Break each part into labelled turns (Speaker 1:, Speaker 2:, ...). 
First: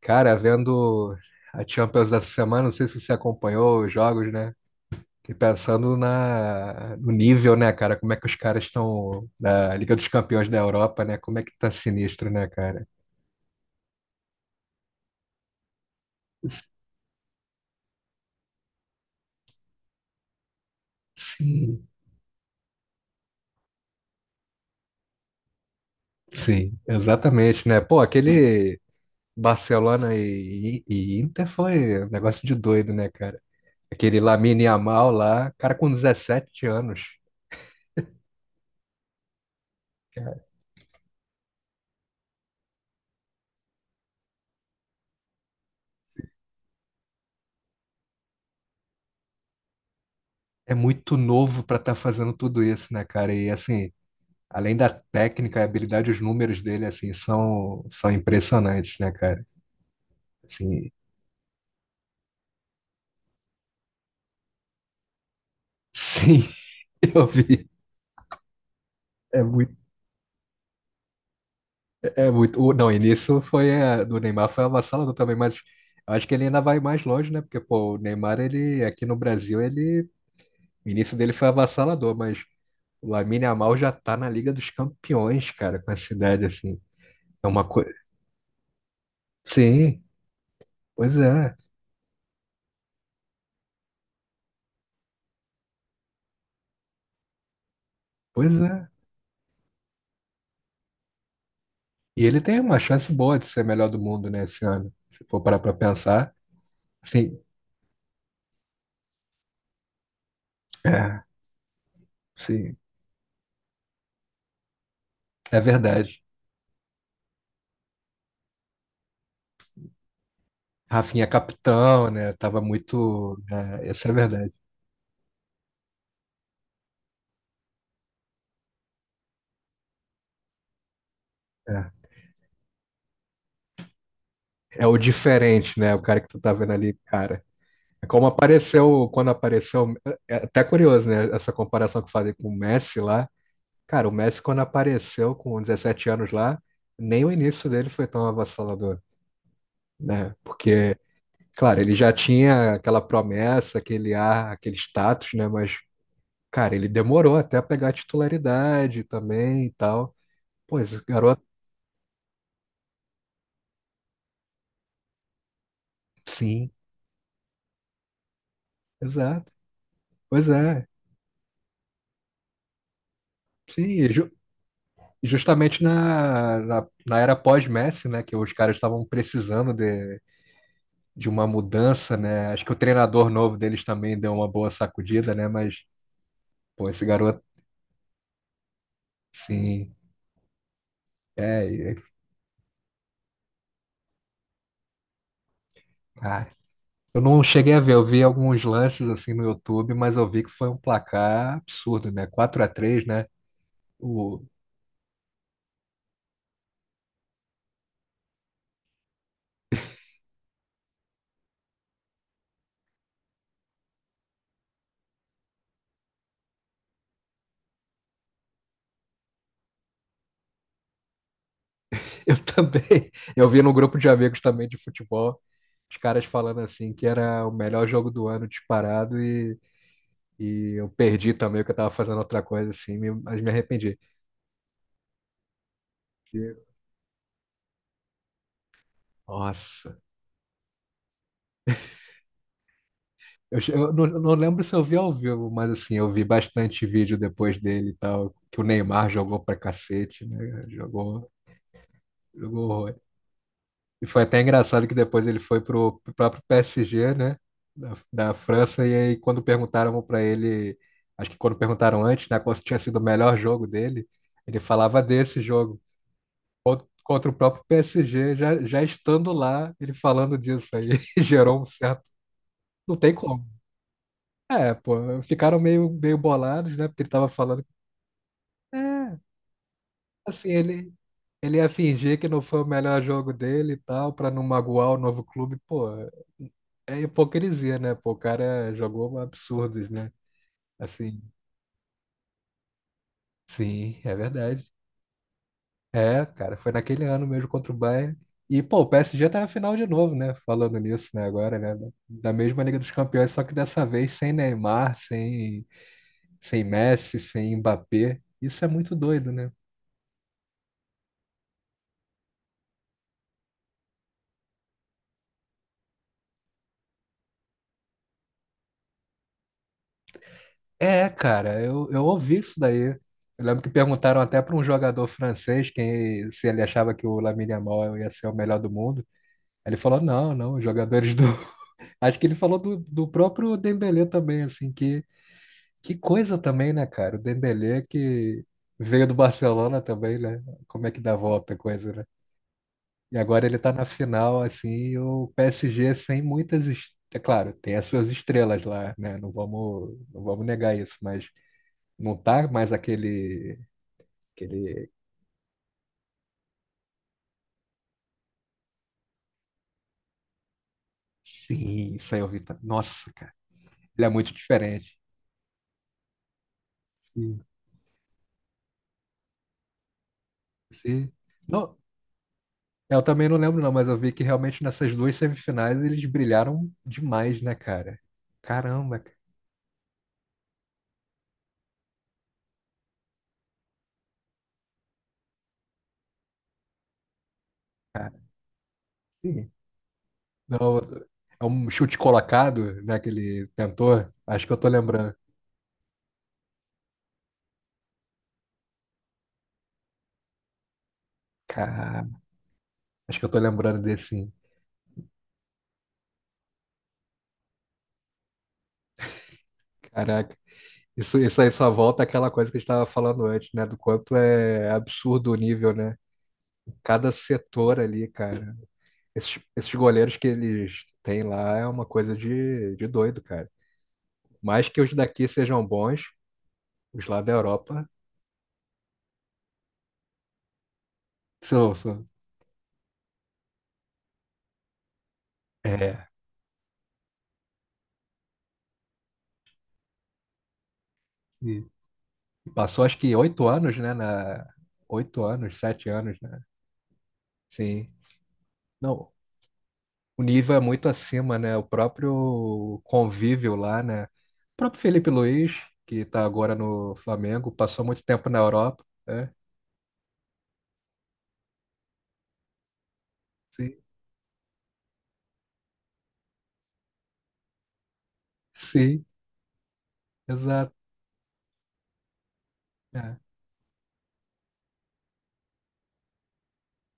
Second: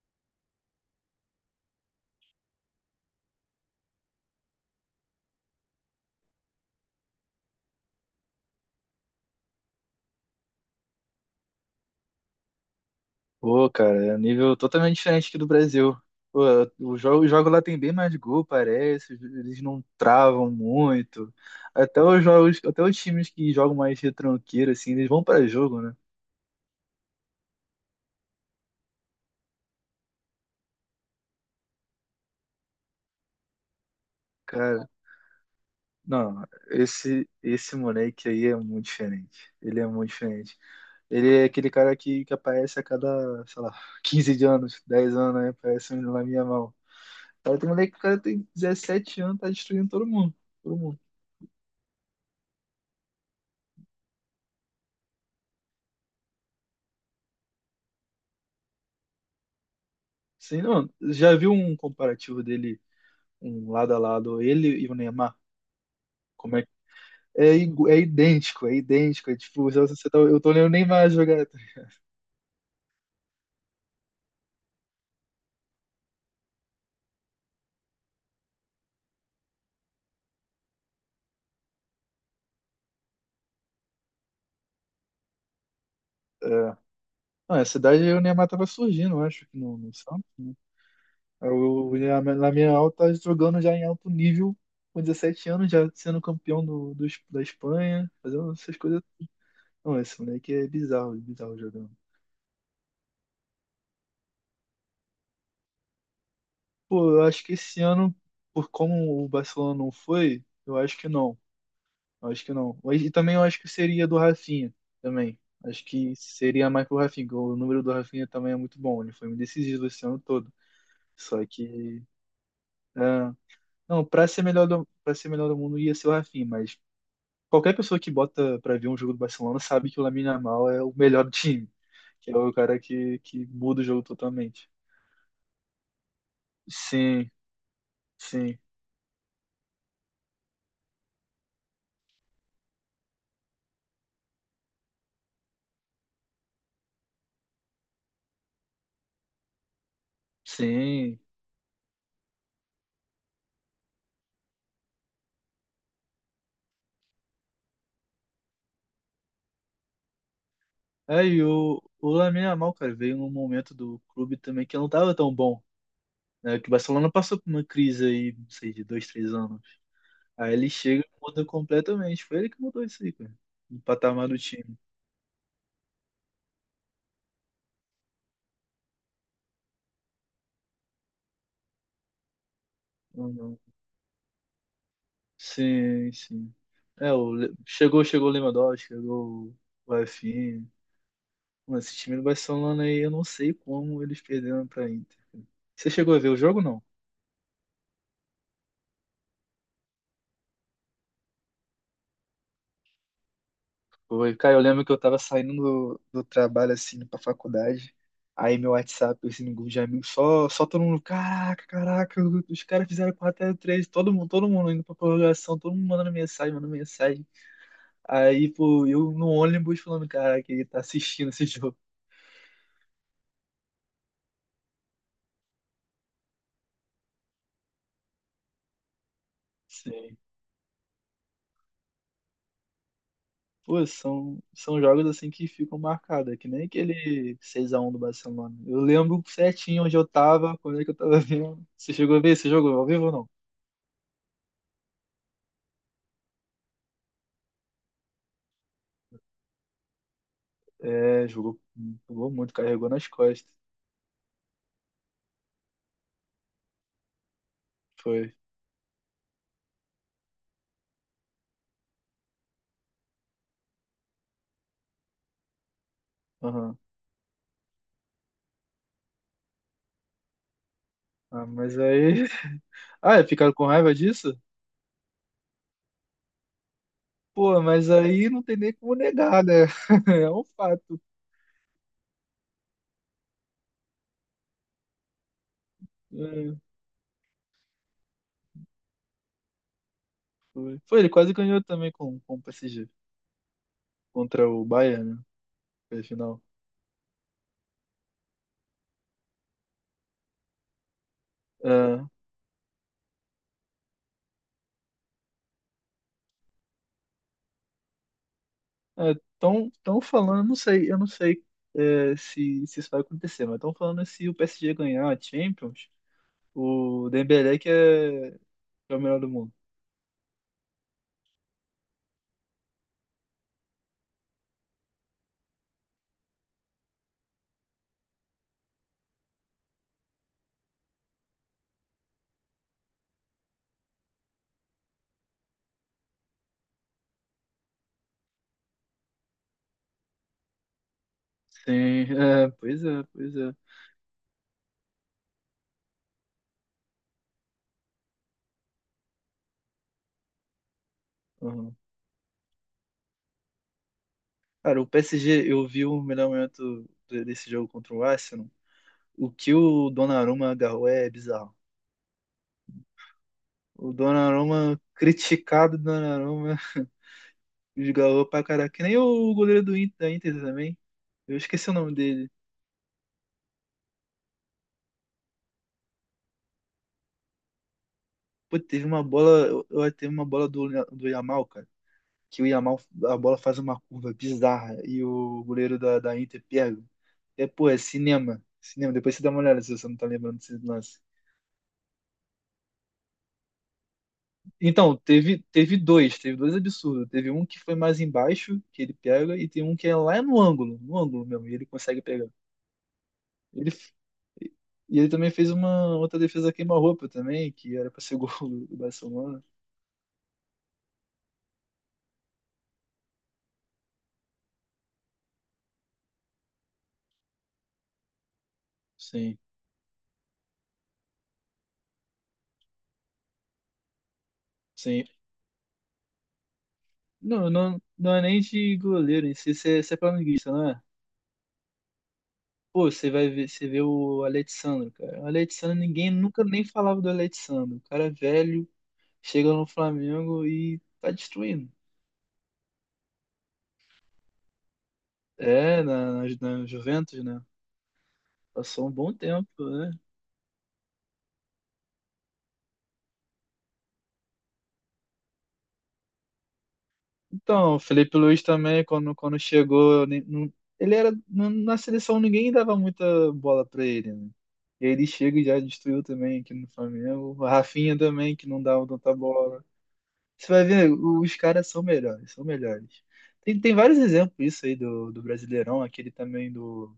Speaker 1: Cara, vendo a Champions dessa semana, não sei se você acompanhou os jogos, né? E pensando no nível, né, cara? Como é que os caras estão na Liga dos Campeões da Europa, né? Como é que tá sinistro, né, cara?
Speaker 2: Pô, cara, é um nível totalmente diferente aqui do Brasil. Pô, o jogo lá tem bem mais gol, parece. Eles não travam muito.
Speaker 1: Sim.
Speaker 2: Até os times que jogam mais retranqueiro, assim, eles vão pra jogo, né?
Speaker 1: Sim, exatamente, né? Pô, aquele Barcelona e Inter foi um negócio de doido, né, cara? Aquele Lamine
Speaker 2: Cara,
Speaker 1: Yamal lá, cara, com
Speaker 2: não,
Speaker 1: 17 anos.
Speaker 2: esse moleque aí é muito diferente. Ele é muito diferente. Ele é aquele cara que aparece a cada, sei lá, 15 de anos, 10 anos, né? Aparece um na minha mão. Cara, tem moleque que o cara tem 17 anos, tá destruindo todo mundo.
Speaker 1: É
Speaker 2: Todo mundo.
Speaker 1: muito novo pra estar fazendo tudo isso, né, cara? E assim, além da técnica, a habilidade, os números dele, assim, são, são impressionantes, né, cara?
Speaker 2: Sim, não,
Speaker 1: Assim,
Speaker 2: já viu um comparativo dele, um lado a lado, ele e o Neymar?
Speaker 1: sim,
Speaker 2: Como é que.
Speaker 1: eu
Speaker 2: É,
Speaker 1: vi.
Speaker 2: é idêntico, é idêntico. É
Speaker 1: É
Speaker 2: tipo,
Speaker 1: muito,
Speaker 2: eu tô olhando o Neymar jogar, tá?
Speaker 1: é muito. Não, e nisso foi do Neymar foi avassalador também, mas eu acho que ele ainda vai mais longe, né? Porque, pô, o Neymar, ele, aqui no Brasil, ele, o início dele foi avassalador, mas o Lamine Yamal já tá na Liga dos Campeões, cara, com essa idade,
Speaker 2: É,
Speaker 1: assim. É
Speaker 2: não,
Speaker 1: uma
Speaker 2: essa
Speaker 1: coisa.
Speaker 2: idade aí o Neymar tava surgindo, eu acho, que no
Speaker 1: Sim,
Speaker 2: Santos, né?
Speaker 1: pois
Speaker 2: Aí
Speaker 1: é,
Speaker 2: o Lamine tá jogando já em alto nível, com 17 anos, já sendo campeão da Espanha, fazendo
Speaker 1: pois
Speaker 2: essas
Speaker 1: é.
Speaker 2: coisas. Não, esse moleque é bizarro, bizarro jogando.
Speaker 1: E ele tem uma chance boa de ser melhor do mundo, né, esse ano. Se for parar pra pensar.
Speaker 2: Pô, eu
Speaker 1: Sim,
Speaker 2: acho que esse ano, por como o Barcelona não foi, eu acho que
Speaker 1: é,
Speaker 2: não. Eu acho que
Speaker 1: sim,
Speaker 2: não. E também eu acho que seria do Rafinha também.
Speaker 1: é
Speaker 2: Acho que
Speaker 1: verdade.
Speaker 2: seria mais pro Rafinha, porque o número do Rafinha também é muito bom. Ele foi muito decisivo esse ano todo.
Speaker 1: Rafinha é
Speaker 2: Só que.
Speaker 1: capitão, né? Tava
Speaker 2: É,
Speaker 1: muito. É,
Speaker 2: não,
Speaker 1: essa é a
Speaker 2: pra ser
Speaker 1: verdade.
Speaker 2: melhor do, pra ser melhor do mundo ia ser o Rafinha, mas qualquer pessoa que bota pra ver um jogo do Barcelona sabe que o Lamine Yamal é o melhor do time.
Speaker 1: É.
Speaker 2: Que é o cara que muda o jogo totalmente.
Speaker 1: É o diferente, né? O cara que tu tá vendo ali,
Speaker 2: Sim,
Speaker 1: cara. É. Como
Speaker 2: sim,
Speaker 1: apareceu, quando apareceu, é até curioso, né? Essa comparação que eu falei com o Messi lá. Cara, o Messi, quando apareceu com 17 anos lá, nem o início dele foi tão avassalador, né? Porque,
Speaker 2: sim.
Speaker 1: claro, ele já tinha aquela promessa, aquele ar, aquele status, né? Mas cara, ele demorou até a pegar a titularidade também e tal. Pô, esse
Speaker 2: É,
Speaker 1: garoto.
Speaker 2: e o Lamine Yamal, cara, veio num momento do clube também que não tava tão bom, né, que
Speaker 1: Sim,
Speaker 2: o Barcelona passou por uma crise aí, não sei, de 2, 3
Speaker 1: exato.
Speaker 2: anos.
Speaker 1: Pois
Speaker 2: Aí ele
Speaker 1: é.
Speaker 2: chega e muda completamente. Foi ele que mudou isso aí, cara. O
Speaker 1: Sim, e
Speaker 2: patamar do time.
Speaker 1: justamente na era pós-Messi, né? Que os caras estavam precisando de uma mudança, né? Acho que o treinador
Speaker 2: Não,
Speaker 1: novo
Speaker 2: não.
Speaker 1: deles também deu uma boa sacudida, né? Mas,
Speaker 2: Sim, sim.
Speaker 1: pô, esse
Speaker 2: É,
Speaker 1: garoto,
Speaker 2: Chegou o Lewandowski, chegou o
Speaker 1: sim.
Speaker 2: Rafinha.
Speaker 1: É,
Speaker 2: Mano,
Speaker 1: é,
Speaker 2: esse time do Barcelona aí, eu não sei como eles perderam pra Inter, cara. Você chegou a ver o
Speaker 1: cara.
Speaker 2: jogo, não?
Speaker 1: Eu não cheguei a ver, eu vi alguns lances assim no YouTube, mas eu vi que foi um placar absurdo, né? 4 a 3, né?
Speaker 2: Foi,
Speaker 1: O,
Speaker 2: cara, eu lembro que eu tava saindo do trabalho, assim, pra faculdade, aí meu WhatsApp, assim, no grupo de amigos, só todo mundo, caraca, caraca, os caras fizeram 4-3, todo mundo indo pra prorrogação, todo mundo mandando mensagem, mandando mensagem. Aí, pô, eu no ônibus falando, caraca, ele tá assistindo esse jogo.
Speaker 1: eu também. Eu vi num grupo de amigos também de futebol, os caras falando assim que era o melhor jogo do ano disparado
Speaker 2: Sim.
Speaker 1: e eu perdi também, que eu tava fazendo outra coisa assim, mas me
Speaker 2: Pô,
Speaker 1: arrependi.
Speaker 2: são jogos, assim, que ficam marcados, é que
Speaker 1: E,
Speaker 2: nem aquele 6-1 do Barcelona. Eu lembro certinho onde
Speaker 1: nossa.
Speaker 2: eu tava, quando é que eu tava vendo. Você chegou a ver esse jogo ao vivo ou não?
Speaker 1: Eu, eu não lembro se eu vi ao vivo, mas assim, eu vi bastante vídeo depois dele e tal, que o Neymar jogou pra cacete, né?
Speaker 2: É,
Speaker 1: Jogou,
Speaker 2: jogou, jogou muito,
Speaker 1: jogou
Speaker 2: carregou
Speaker 1: horrores.
Speaker 2: nas costas.
Speaker 1: E foi até engraçado que depois ele foi pro próprio PSG, né? Da
Speaker 2: Foi.
Speaker 1: França, e aí quando perguntaram para ele, acho que quando perguntaram antes, né, qual tinha sido o melhor jogo dele, ele falava desse jogo.
Speaker 2: Aham.
Speaker 1: Contra o próprio PSG, já, já estando lá, ele falando disso aí,
Speaker 2: Ah,
Speaker 1: gerou um
Speaker 2: mas
Speaker 1: certo.
Speaker 2: aí.
Speaker 1: Não tem
Speaker 2: Ah, é,
Speaker 1: como.
Speaker 2: ficaram com raiva disso?
Speaker 1: É, pô, ficaram meio, meio bolados, né? Porque ele tava
Speaker 2: Pô,
Speaker 1: falando.
Speaker 2: mas aí não tem nem como
Speaker 1: É,
Speaker 2: negar, né? É um
Speaker 1: assim, ele,
Speaker 2: fato.
Speaker 1: ele ia fingir que não foi o melhor jogo dele e tal, pra não magoar o novo clube. Pô,
Speaker 2: É,
Speaker 1: é hipocrisia, né? Pô, o cara jogou absurdos, né?
Speaker 2: foi. Foi, ele
Speaker 1: Assim,
Speaker 2: quase ganhou também com o PSG.
Speaker 1: sim, é
Speaker 2: Contra o
Speaker 1: verdade.
Speaker 2: Bayern, né? Foi
Speaker 1: É,
Speaker 2: final.
Speaker 1: cara, foi naquele ano mesmo contra o Bayern. E, pô, o PSG tá na final de novo, né? Falando nisso, né? Agora, né?
Speaker 2: É,
Speaker 1: Da mesma Liga dos Campeões, só que dessa vez sem Neymar, sem, sem Messi, sem Mbappé. Isso é muito doido, né?
Speaker 2: estão tão, falando, não sei, eu não sei é, se isso vai acontecer, mas estão falando se o PSG ganhar a Champions, o Dembélé que é o melhor do mundo.
Speaker 1: É, cara, eu ouvi isso daí. Eu lembro que perguntaram até para um jogador francês quem, se ele achava que o Lamine Yamal ia ser o melhor do mundo. Ele falou: não, não, os jogadores do, acho que ele falou do próprio Dembélé também, assim, que coisa também, né, cara? O Dembélé que veio do Barcelona também, né? Como é que dá a volta a coisa, né?
Speaker 2: Sim, é, pois é,
Speaker 1: E
Speaker 2: pois
Speaker 1: agora
Speaker 2: é.
Speaker 1: ele tá na final, assim, e o PSG sem muitas... É claro, tem as suas estrelas lá, né? Não vamos, não vamos negar isso, mas não tá mais aquele...
Speaker 2: Cara, o
Speaker 1: aquele...
Speaker 2: PSG, eu vi o melhor momento desse jogo contra o Arsenal. O que o Donnarumma agarrou é bizarro.
Speaker 1: Sim, isso aí eu vi. Nossa, cara,
Speaker 2: O
Speaker 1: ele é muito
Speaker 2: Donnarumma,
Speaker 1: diferente.
Speaker 2: criticado Donnarumma,
Speaker 1: Sim,
Speaker 2: desgarrou pra caraca. Que nem o goleiro do Inter, da Inter também.
Speaker 1: sim.
Speaker 2: Eu esqueci o
Speaker 1: Não,
Speaker 2: nome dele.
Speaker 1: é, eu também não lembro, não, mas eu vi que realmente nessas duas semifinais eles brilharam demais, né, cara?
Speaker 2: Pô, teve
Speaker 1: Caramba,
Speaker 2: uma bola, teve uma bola do Yamal, cara. Que o Yamal, a bola faz uma curva bizarra e o goleiro da Inter pega. É, pô, é
Speaker 1: cara.
Speaker 2: cinema. Cinema. Depois você dá uma
Speaker 1: Sim.
Speaker 2: olhada se você não tá lembrando desse
Speaker 1: Não,
Speaker 2: lance.
Speaker 1: é um chute colocado, né, que ele tentou. Acho que eu tô
Speaker 2: Então,
Speaker 1: lembrando.
Speaker 2: teve dois absurdos. Teve um que foi mais embaixo, que ele pega, e tem um que é lá no ângulo, no ângulo mesmo, e ele consegue
Speaker 1: Cara,
Speaker 2: pegar.
Speaker 1: acho que eu tô
Speaker 2: Ele,
Speaker 1: lembrando desse, sim.
Speaker 2: e ele também fez uma outra defesa queima-roupa também, que era pra ser gol do Barcelona.
Speaker 1: Caraca. Isso aí só volta àquela coisa que a gente tava falando antes, né? Do quanto é absurdo o nível, né? Cada setor ali, cara. Esses,
Speaker 2: Sim,
Speaker 1: esses goleiros que eles têm lá é uma coisa de doido, cara. Mais que os
Speaker 2: sim.
Speaker 1: daqui sejam bons, os lá da
Speaker 2: Não, não,
Speaker 1: Europa
Speaker 2: não é nem de goleiro, você é flamenguista, não é?
Speaker 1: são, são
Speaker 2: Pô, você vai ver, você vê o Alexandre, cara. O Alexandre,
Speaker 1: é,
Speaker 2: ninguém nunca nem falava do Alexandre. O cara é velho, chega no Flamengo e tá
Speaker 1: e
Speaker 2: destruindo.
Speaker 1: passou acho que 8 anos, né, na 8 anos,
Speaker 2: É,
Speaker 1: 7 anos,
Speaker 2: na,
Speaker 1: né?
Speaker 2: na, na Juventus, né?
Speaker 1: Sim.
Speaker 2: Passou um
Speaker 1: Não,
Speaker 2: bom tempo, né?
Speaker 1: o nível é muito acima, né? O próprio convívio lá, né? O próprio Felipe Luiz, que está agora no Flamengo,
Speaker 2: Então, o
Speaker 1: passou muito
Speaker 2: Felipe
Speaker 1: tempo na
Speaker 2: Luiz
Speaker 1: Europa,
Speaker 2: também, quando,
Speaker 1: né?
Speaker 2: quando chegou, eu nem- não- ele era. Não- na seleção ninguém dava muita bola
Speaker 1: Sim.
Speaker 2: pra ele, né? E aí ele chega e já destruiu também aqui no Flamengo. O Rafinha também, que não dava
Speaker 1: Sim,
Speaker 2: tanta bola. Você vai
Speaker 1: exato.
Speaker 2: ver, os caras são melhores, são melhores.
Speaker 1: É.
Speaker 2: Tem vários exemplos isso aí do Brasileirão, aquele também do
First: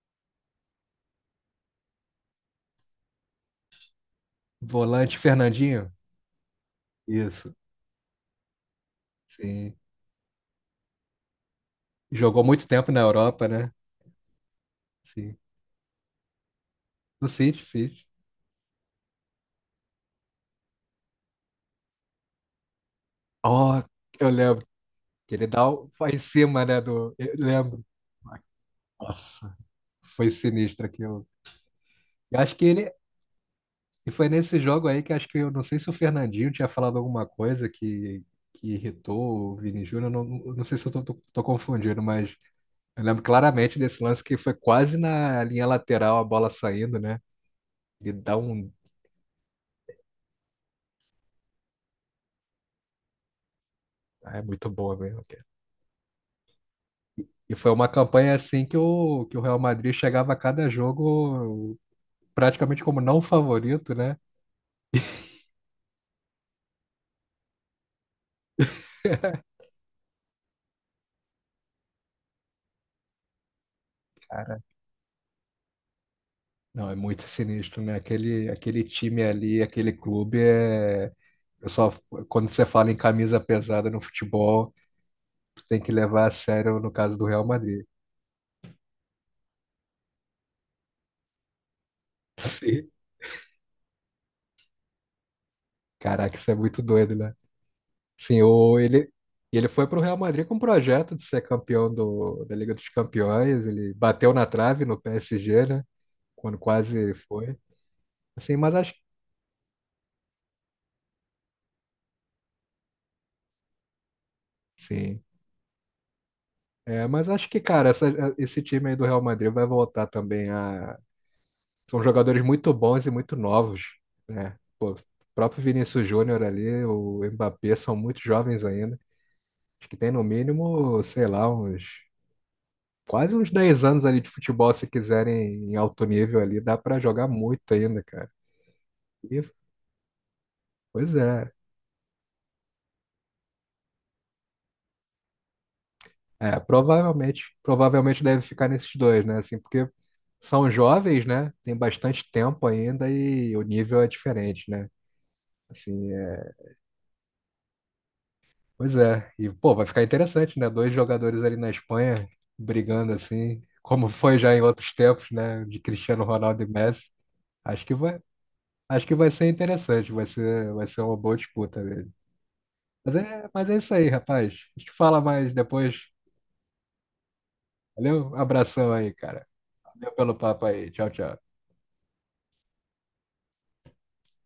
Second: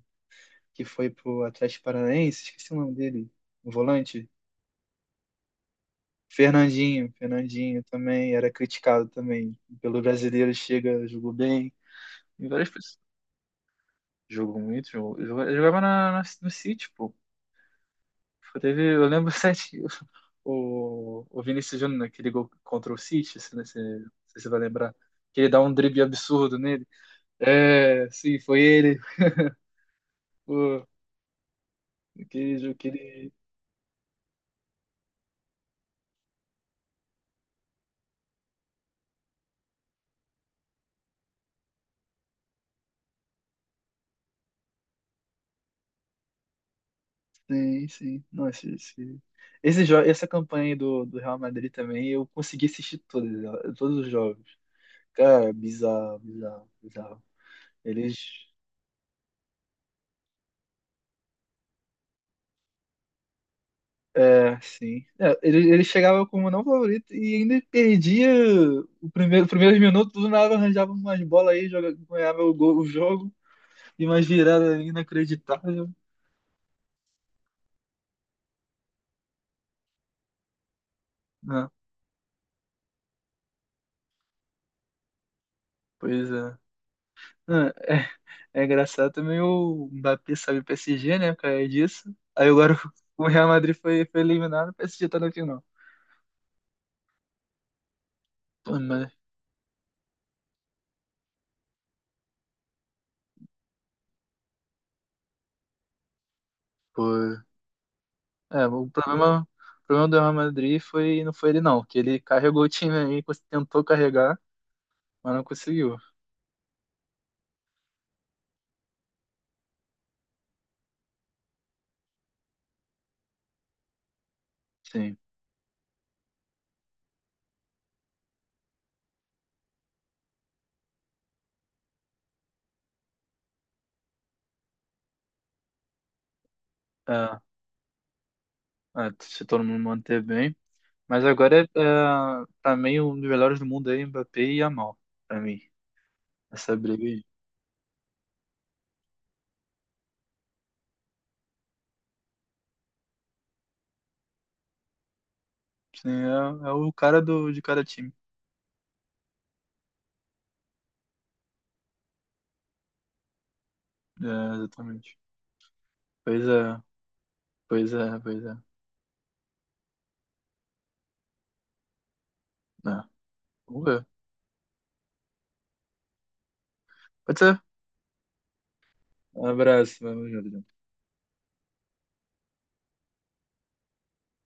Speaker 2: que foi pro Atlético Paranaense, esqueci o nome dele, o volante.
Speaker 1: Volante Fernandinho,
Speaker 2: Fernandinho,
Speaker 1: isso.
Speaker 2: Fernandinho também era criticado também
Speaker 1: Sim.
Speaker 2: pelo brasileiro, chega, jogou bem.
Speaker 1: Jogou
Speaker 2: E
Speaker 1: muito
Speaker 2: várias
Speaker 1: tempo
Speaker 2: pessoas
Speaker 1: na Europa, né?
Speaker 2: jogou muito, jogou,
Speaker 1: Sim.
Speaker 2: jogava, jogava no City, pô.
Speaker 1: No City, City.
Speaker 2: Eu lembro sete, o Vinícius Júnior naquele gol contra o City, se, né, se,
Speaker 1: Oh, eu
Speaker 2: se você vai
Speaker 1: lembro
Speaker 2: lembrar,
Speaker 1: que
Speaker 2: que
Speaker 1: ele
Speaker 2: ele dá
Speaker 1: dá
Speaker 2: um
Speaker 1: o,
Speaker 2: drible
Speaker 1: foi em
Speaker 2: absurdo
Speaker 1: cima, né,
Speaker 2: nele.
Speaker 1: do... Eu lembro.
Speaker 2: É, sim, foi ele.
Speaker 1: Nossa, foi sinistro
Speaker 2: Pô,
Speaker 1: aquilo. Eu acho
Speaker 2: aquele,
Speaker 1: que
Speaker 2: jogo
Speaker 1: ele...
Speaker 2: aquele.
Speaker 1: E foi nesse jogo aí que acho que eu não sei se o Fernandinho tinha falado alguma coisa que irritou o Vini Júnior. Não, não sei se eu tô confundindo, mas eu lembro claramente desse lance que foi quase na linha lateral a bola saindo, né?
Speaker 2: Sim,
Speaker 1: Ele
Speaker 2: sim.
Speaker 1: dá
Speaker 2: Nossa,
Speaker 1: um.
Speaker 2: essa campanha aí do Real Madrid também, eu consegui assistir todas, todos os
Speaker 1: Ah, é
Speaker 2: jogos.
Speaker 1: muito boa mesmo, cara.
Speaker 2: Cara, bizarro, bizarro, bizarro.
Speaker 1: E foi uma
Speaker 2: Eles.
Speaker 1: campanha assim que o Real Madrid chegava a cada jogo praticamente como não favorito, né?
Speaker 2: É, sim. É, ele chegava como não favorito e ainda perdia os primeiros minutos, do nada arranjava umas bolas aí, ganhava o jogo e umas viradas inacreditáveis.
Speaker 1: Não, é muito sinistro, né? Aquele, aquele time ali, aquele clube é. Eu
Speaker 2: Não,
Speaker 1: só, quando você fala em camisa pesada no futebol, tu tem que levar a
Speaker 2: pois é.
Speaker 1: sério no caso do Real
Speaker 2: Não,
Speaker 1: Madrid.
Speaker 2: é. É engraçado também o Mbappé sabe o PSG, né? Por causa disso. Aí agora
Speaker 1: Sim.
Speaker 2: o Real Madrid foi, eliminado, o PSG tá na final.
Speaker 1: Caraca, isso é muito doido, né? Sim,
Speaker 2: Pô,
Speaker 1: ou ele,
Speaker 2: mas,
Speaker 1: e ele foi para o Real Madrid com um projeto de ser campeão do, da Liga dos Campeões. Ele bateu na trave no PSG, né? Quando quase
Speaker 2: pô,
Speaker 1: foi. Assim,
Speaker 2: é,
Speaker 1: mas
Speaker 2: o
Speaker 1: acho,
Speaker 2: problema, o problema do Real Madrid foi, não foi ele não, que ele carregou o time aí, tentou carregar,
Speaker 1: sim.
Speaker 2: mas não conseguiu.
Speaker 1: É, mas acho que, cara, esse time aí do Real Madrid vai voltar também a são jogadores muito bons e muito novos, né?
Speaker 2: Sim,
Speaker 1: O próprio Vinícius Júnior ali, o Mbappé, são muito jovens ainda. Acho que tem no mínimo, sei lá, uns quase uns 10 anos ali de futebol, se quiserem em alto nível ali, dá pra jogar
Speaker 2: é,
Speaker 1: muito ainda, cara.
Speaker 2: é,
Speaker 1: E,
Speaker 2: se todo mundo manter bem.
Speaker 1: pois
Speaker 2: Mas
Speaker 1: é.
Speaker 2: agora é, pra mim, um dos melhores do mundo aí, Mbappé e Yamal, pra mim.
Speaker 1: É,
Speaker 2: Essa briga aí.
Speaker 1: provavelmente, provavelmente deve ficar nesses dois, né? Assim, porque são jovens, né? Tem bastante tempo ainda e o nível é diferente, né?
Speaker 2: Sim,
Speaker 1: Assim,
Speaker 2: é o cara de cada time.
Speaker 1: pois é, e pô, vai ficar interessante, né? Dois jogadores ali na Espanha brigando assim, como foi já
Speaker 2: É,
Speaker 1: em outros
Speaker 2: exatamente.
Speaker 1: tempos, né? De Cristiano
Speaker 2: Pois
Speaker 1: Ronaldo e
Speaker 2: é,
Speaker 1: Messi. Acho
Speaker 2: pois
Speaker 1: que
Speaker 2: é,
Speaker 1: vai,
Speaker 2: pois é.
Speaker 1: acho que vai ser interessante, vai ser uma boa disputa mesmo.
Speaker 2: É,
Speaker 1: Mas é
Speaker 2: vamos
Speaker 1: isso
Speaker 2: ver.
Speaker 1: aí, rapaz. A gente fala mais depois.
Speaker 2: Pode ser.
Speaker 1: Valeu, um abração aí, cara.
Speaker 2: Um abraço,
Speaker 1: Valeu
Speaker 2: vamos
Speaker 1: pelo papo
Speaker 2: junto.
Speaker 1: aí. Tchau, tchau.